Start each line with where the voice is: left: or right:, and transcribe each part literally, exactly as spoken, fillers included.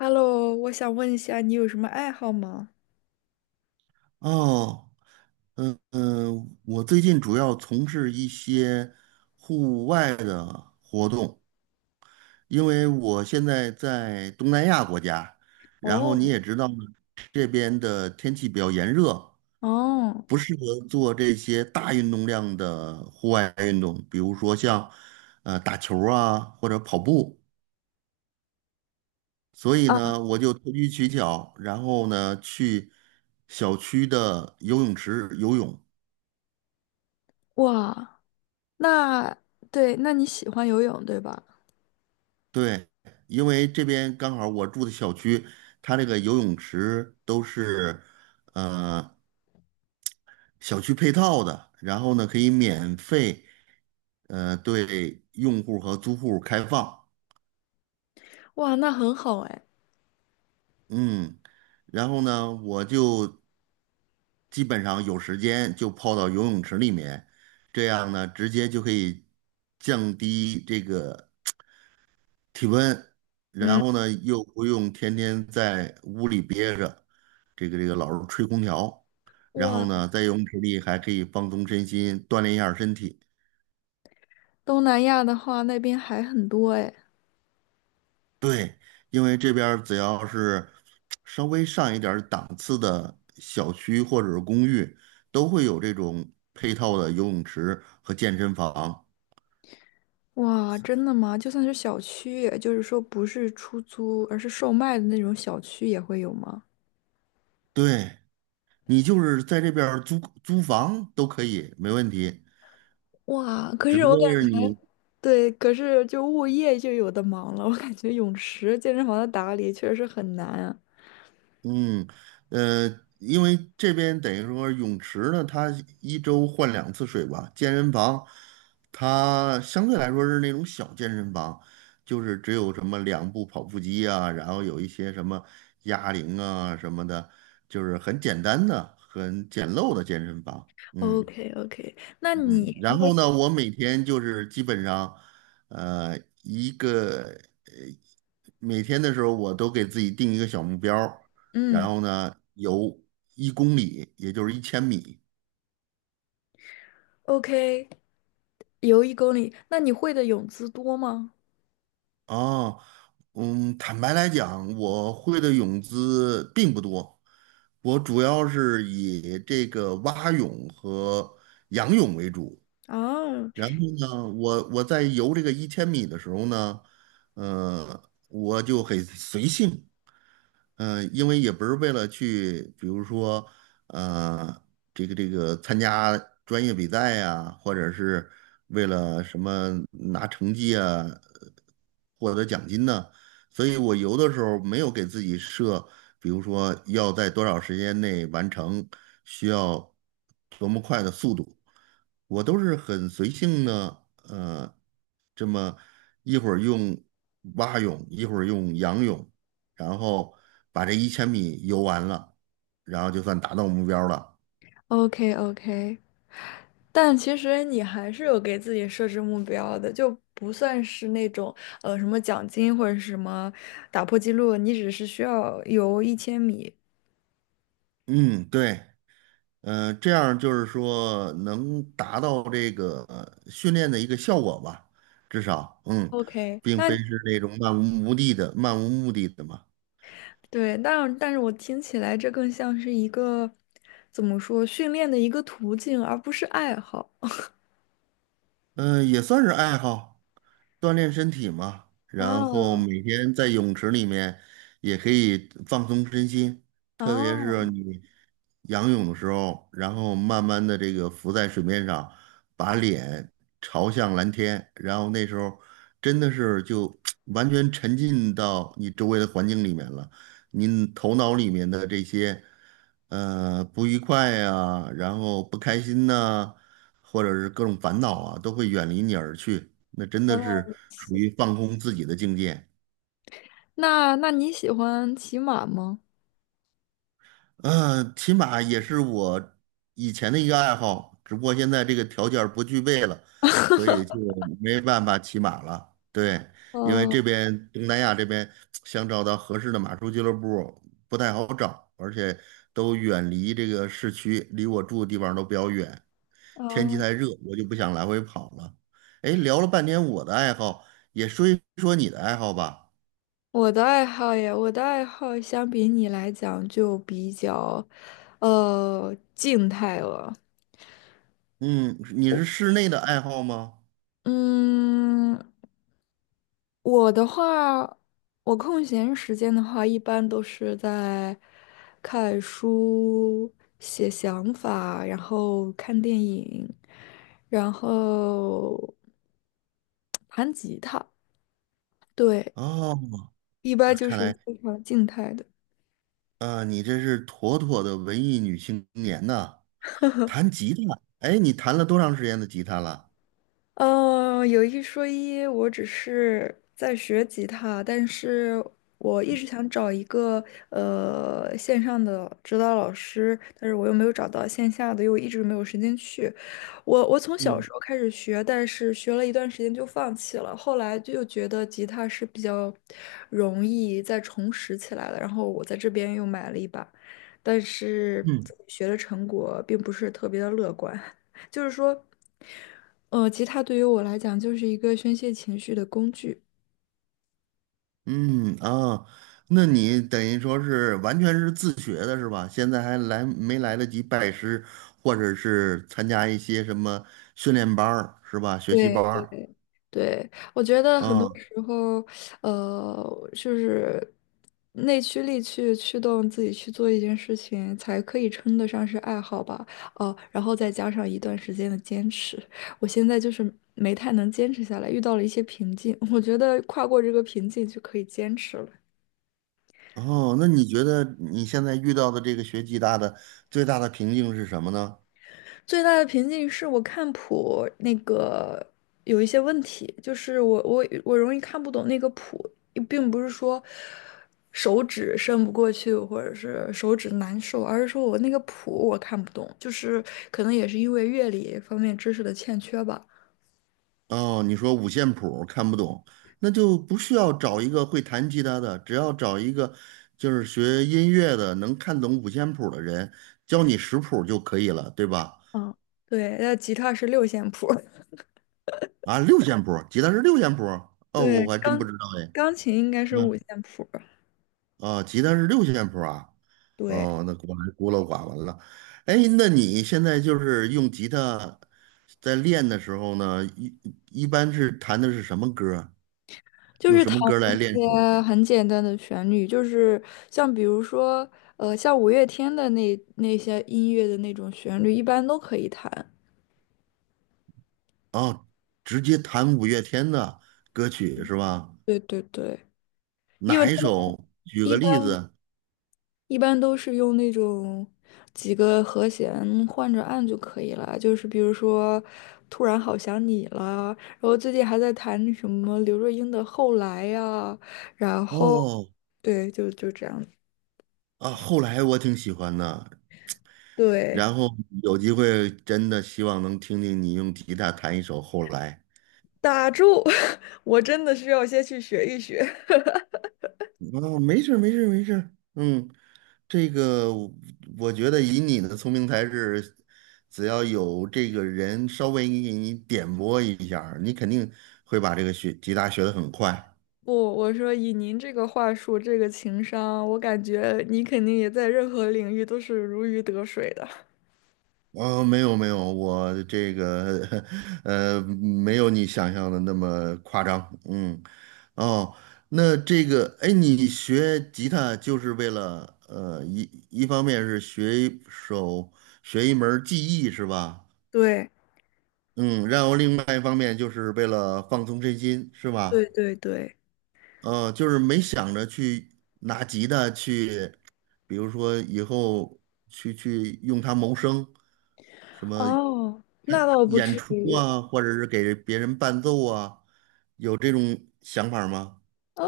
left: Hello，我想问一下，你有什么爱好吗？
right: 哦，嗯嗯，我最近主要从事一些户外的活动，因为我现在在东南亚国家，然后你
left: 哦，
right: 也知道这边的天气比较炎热，
left: 哦，
right: 不适合做这些大运动量的户外运动，比如说像呃打球儿啊或者跑步，所以
left: 啊，
right: 呢，我就投机取巧，然后呢去小区的游泳池游泳。
left: 哇，那对，那你喜欢游泳对吧？
right: 对，因为这边刚好我住的小区，它这个游泳池都是呃小区配套的，然后呢可以免费呃对用户和租户开放，
left: 哇，那很好哎。
right: 嗯，然后呢我就基本上有时间就泡到游泳池里面，这样呢直接就可以降低这个体温，然后呢又不用天天在屋里憋着，这个这个老是吹空调，然
left: 哇，
right: 后呢在游泳池里还可以放松身心，锻炼一下身体。
left: 东南亚的话，那边海很多哎。
right: 对，因为这边儿只要是稍微上一点儿档次的小区或者是公寓，都会有这种配套的游泳池和健身房。
left: 哇，真的吗？就算是小区，也就是说不是出租，而是售卖的那种小区也会有吗？
right: 对，你就是在这边儿租租房都可以，没问题。
left: 哇，可
right: 只
left: 是
right: 不
left: 我感
right: 过是
left: 觉
right: 你。
left: 对，可是就物业就有的忙了。我感觉泳池、健身房的打理确实很难啊。
right: 嗯，呃，因为这边等于说泳池呢，它一周换两次水吧。健身房，它相对来说是那种小健身房，就是只有什么两部跑步机啊，然后有一些什么哑铃啊什么的，就是很简单的、很简陋的健身房。
left: o
right: 嗯。
left: k o k 那
right: 嗯，
left: 你如
right: 然
left: 果
right: 后呢，我每天就是基本上，呃，一个呃，每天的时候我都给自己定一个小目标儿，然
left: 嗯
right: 后呢游一公里，也就是一千米
left: ，OK，游一公里，那你会的泳姿多吗？
right: 啊。嗯，坦白来讲，我会的泳姿并不多，我主要是以这个蛙泳和仰泳为主。
left: 啊
right: 然后呢，我我在游这个一千米的时候呢，呃，我就很随性，嗯，因为也不是为了去，比如说，呃，这个这个参加专业比赛呀、或者是为了什么拿成绩啊，呃获得奖金呢、所以我游的时候没有给自己设，比如说要在多少时间内完成，需要多么快的速度，我都是很随性的，呃，这么一会儿用蛙泳，一会儿用仰泳。然后把这一千米游完了，然后就算达到目标了。
left: ，OK OK，但其实你还是有给自己设置目标的，就不算是那种呃什么奖金或者是什么打破记录，你只是需要游一千米。
right: 嗯，对，嗯、这样就是说能达到这个呃训练的一个效果吧，至少，嗯，
left: OK，
right: 并非
left: 那
right: 是那种漫无目的的、漫无目的的嘛。
left: 对，但但是我听起来这更像是一个怎么说训练的一个途径，而不是爱好。
right: 嗯，也算是爱好，锻炼身体嘛。然后
left: 啊
right: 每天在泳池里面也可以放松身心，特别是
left: 啊，
right: 你仰泳的时候，然后慢慢的这个浮在水面上，把脸朝向蓝天，然后那时候真的是就 完全沉浸到你周围的环境里面了，你头脑里面的这些呃不愉快呀、然后不开心呐、或者是各种烦恼啊，都会远离你而去。那真
left: 原
right: 的
left: 来，
right: 是属于放空自己的境界。
left: 那那你喜欢骑马吗？
right: 嗯，骑马也是我以前的一个爱好，只不过现在这个条件儿不具备了，所以就没办法骑马了。对，因为
left: 哦
right: 这边东南亚这边想找到合适的马术俱乐部不太好找，而且都远离这个市区，离我住的地方都比较远。天气
left: 哦，
right: 太热，我就不想来回跑了。哎，聊了半天我的爱好，也说一说你的爱好吧。
left: 我的爱好呀，我的爱好相比你来讲就比较，呃，静态了。
right: 嗯，你是室内的爱好吗？
left: 嗯，我的话，我空闲时间的话，一般都是在看书、写想法，然后看电影，然后 弹吉他。对，
right: 哦，
left: 一般
right: 啊
left: 就
right: 看
left: 是
right: 来
left: 非常静态的。
right: 啊，你这是妥妥的文艺女青年呐。弹吉他，哎，你弹了多长时间的吉他了？
left: 嗯，有一说一，我只是在学吉他，但是我一直想找一个呃线上的指导老师，但是我又没有找到线下的，又一直没有时间去。我我从小
right: 嗯
left: 时候开始学，但是学了一段时间就放弃了，后来就觉得吉他是比较容易再重拾起来的，然后我在这边又买了一把，但是
right: 嗯
left: 自己学的成果并不是特别的乐观，就是说。呃，吉他对于我来讲就是一个宣泄情绪的工具。
right: 嗯啊，那你等于说是完全是自学的是吧？现在还来没来得及拜师，或者是参加一些什么训练班儿是吧？学习
left: 对
right: 班儿
left: 对对，我觉得很多
right: 啊。
left: 时候，呃，就是内驱力去驱动自己去做一件事情，才可以称得上是爱好吧。哦，然后再加上一段时间的坚持，我现在就是没太能坚持下来，遇到了一些瓶颈。我觉得跨过这个瓶颈就可以坚持了。
right: 哦，那你觉得你现在遇到的这个学吉他的最大的瓶颈是什么呢？
left: 最大的瓶颈是我看谱那个有一些问题，就是我我我容易看不懂那个谱，并不是说手指伸不过去或者是手指难受，而是说我那个谱我看不懂，就是可能也是因为乐理方面知识的欠缺吧。
right: 哦，你说五线谱看不懂，那就不需要找一个会弹吉他的，只要找一个就是学音乐的能看懂五线谱的人，教你识谱就可以了，对吧？
left: 嗯，对，那吉他是六线谱，
right: 啊，六线谱，吉他是六线谱，哦，
left: 对，
right: 我还真不
left: 钢
right: 知道哎。
left: 钢琴应该是五
right: 嗯
left: 线谱，
right: 啊，吉他是六线谱啊，
left: 对。
right: 哦，那果然孤陋寡闻了。哎，那你现在就是用吉他在练的时候呢，一一般是弹的是什么歌儿，
left: 就
right: 用
left: 是
right: 什
left: 弹
right: 么歌儿来练
left: 一
right: 手？
left: 些很简单的旋律，就是像比如说，呃，像五月天的那那些音乐的那种旋律，一般都可以弹。
right: 哦，直接弹五月天的歌曲是吧？
left: 对对对，
right: 哪一首？举
left: 一
right: 个例
left: 般
right: 子。
left: 一般都是用那种几个和弦换着按就可以了。就是比如说，突然好想你啦，然后最近还在弹什么刘若英的《后来》呀，然后
right: 哦，
left: 对，就就这样。
right: 啊，后来我挺喜欢的，
left: 对，
right: 然后有机会真的希望能听听你用吉他弹一首《后来》。
left: 打住！我真的需要先去学一学。
right: 哦，没事儿没事儿没事儿，嗯，这个我我觉得以你的聪明才智，只要有这个人稍微给你点拨一下儿你肯定会把这个学吉他学得很快。
left: 不，我说以您这个话术，这个情商，我感觉你肯定也在任何领域都是如鱼得水的。
right: 哦，没有没有，我这个 呃没有你想象的那么夸张，嗯，哦，那这个哎，你学吉他就是为了呃一一方面是学一手学一门儿技艺是吧？
left: 对
right: 嗯，然后另外一方面就是为了放松身心，是
left: 对
right: 吧？
left: 对对，
right: 嗯，就是没想着去拿吉他去，比如说以后去去用它谋生，什么
left: 哦，那倒不
right: 演
left: 至
right: 出
left: 于。
right: 啊，或者是给别人伴奏啊，有这种想法吗？
left: 呃，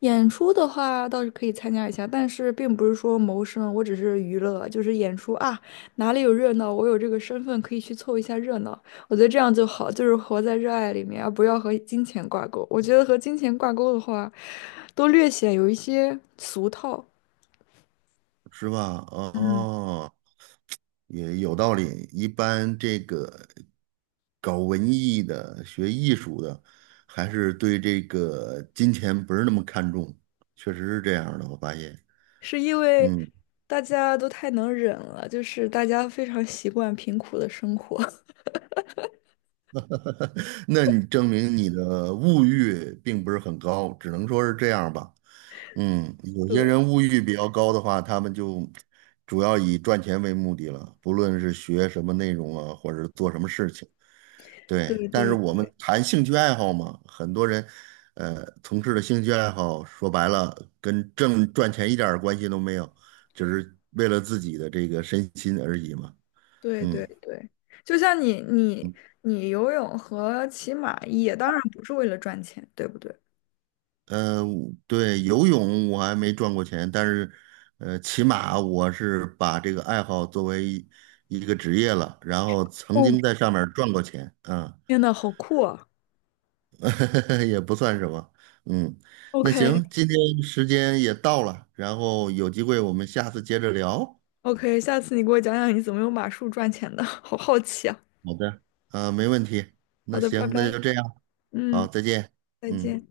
left: 演出的话倒是可以参加一下，但是并不是说谋生，我只是娱乐，就是演出啊，哪里有热闹，我有这个身份可以去凑一下热闹。我觉得这样就好，就是活在热爱里面，而不要和金钱挂钩。我觉得和金钱挂钩的话，都略显有一些俗套。
right: 是吧？
left: 嗯。
right: 哦，也有道理。一般这个搞文艺的、学艺术的，还是对这个金钱不是那么看重，确实是这样的。我发现，
left: 是因为
right: 嗯，
left: 大家都太能忍了，就是大家非常习惯贫苦的生活。
right: 那你证明你的物欲并不是很高，只能说是这样吧。嗯，有些
left: 对
right: 人物欲比较高的话，他们就主要以赚钱为目的了，不论是学什么内容啊，或者是做什么事情。对，
left: 对
right: 但是
left: 对
right: 我们谈兴趣爱好嘛，很多人，呃，从事的兴趣爱好，说白了跟挣赚钱一点儿关系都没有，只是为了自己的这个身心而已嘛。
left: 对
right: 嗯，
left: 对对，就像你你你游泳和骑马也当然不是为了赚钱，对不对？
right: 呃，对，游泳我还没赚过钱，但是，呃，起码我是把这个爱好作为一一个职业了，然后曾经
left: 哦，
right: 在上面赚过钱，啊。
left: 天呐，好酷啊
right: 也不算什么。嗯，那
left: ！OK
right: 行，今天时间也到了，然后有机会我们下次接着聊。
left: OK，下次你给我讲讲你怎么用马术赚钱的，好好奇啊。
right: 好的，呃，没问题。
left: 好
right: 那
left: 的，拜
right: 行，那
left: 拜。
right: 就这样，好，
left: 嗯，
right: 再见。
left: 再
right: 嗯。
left: 见。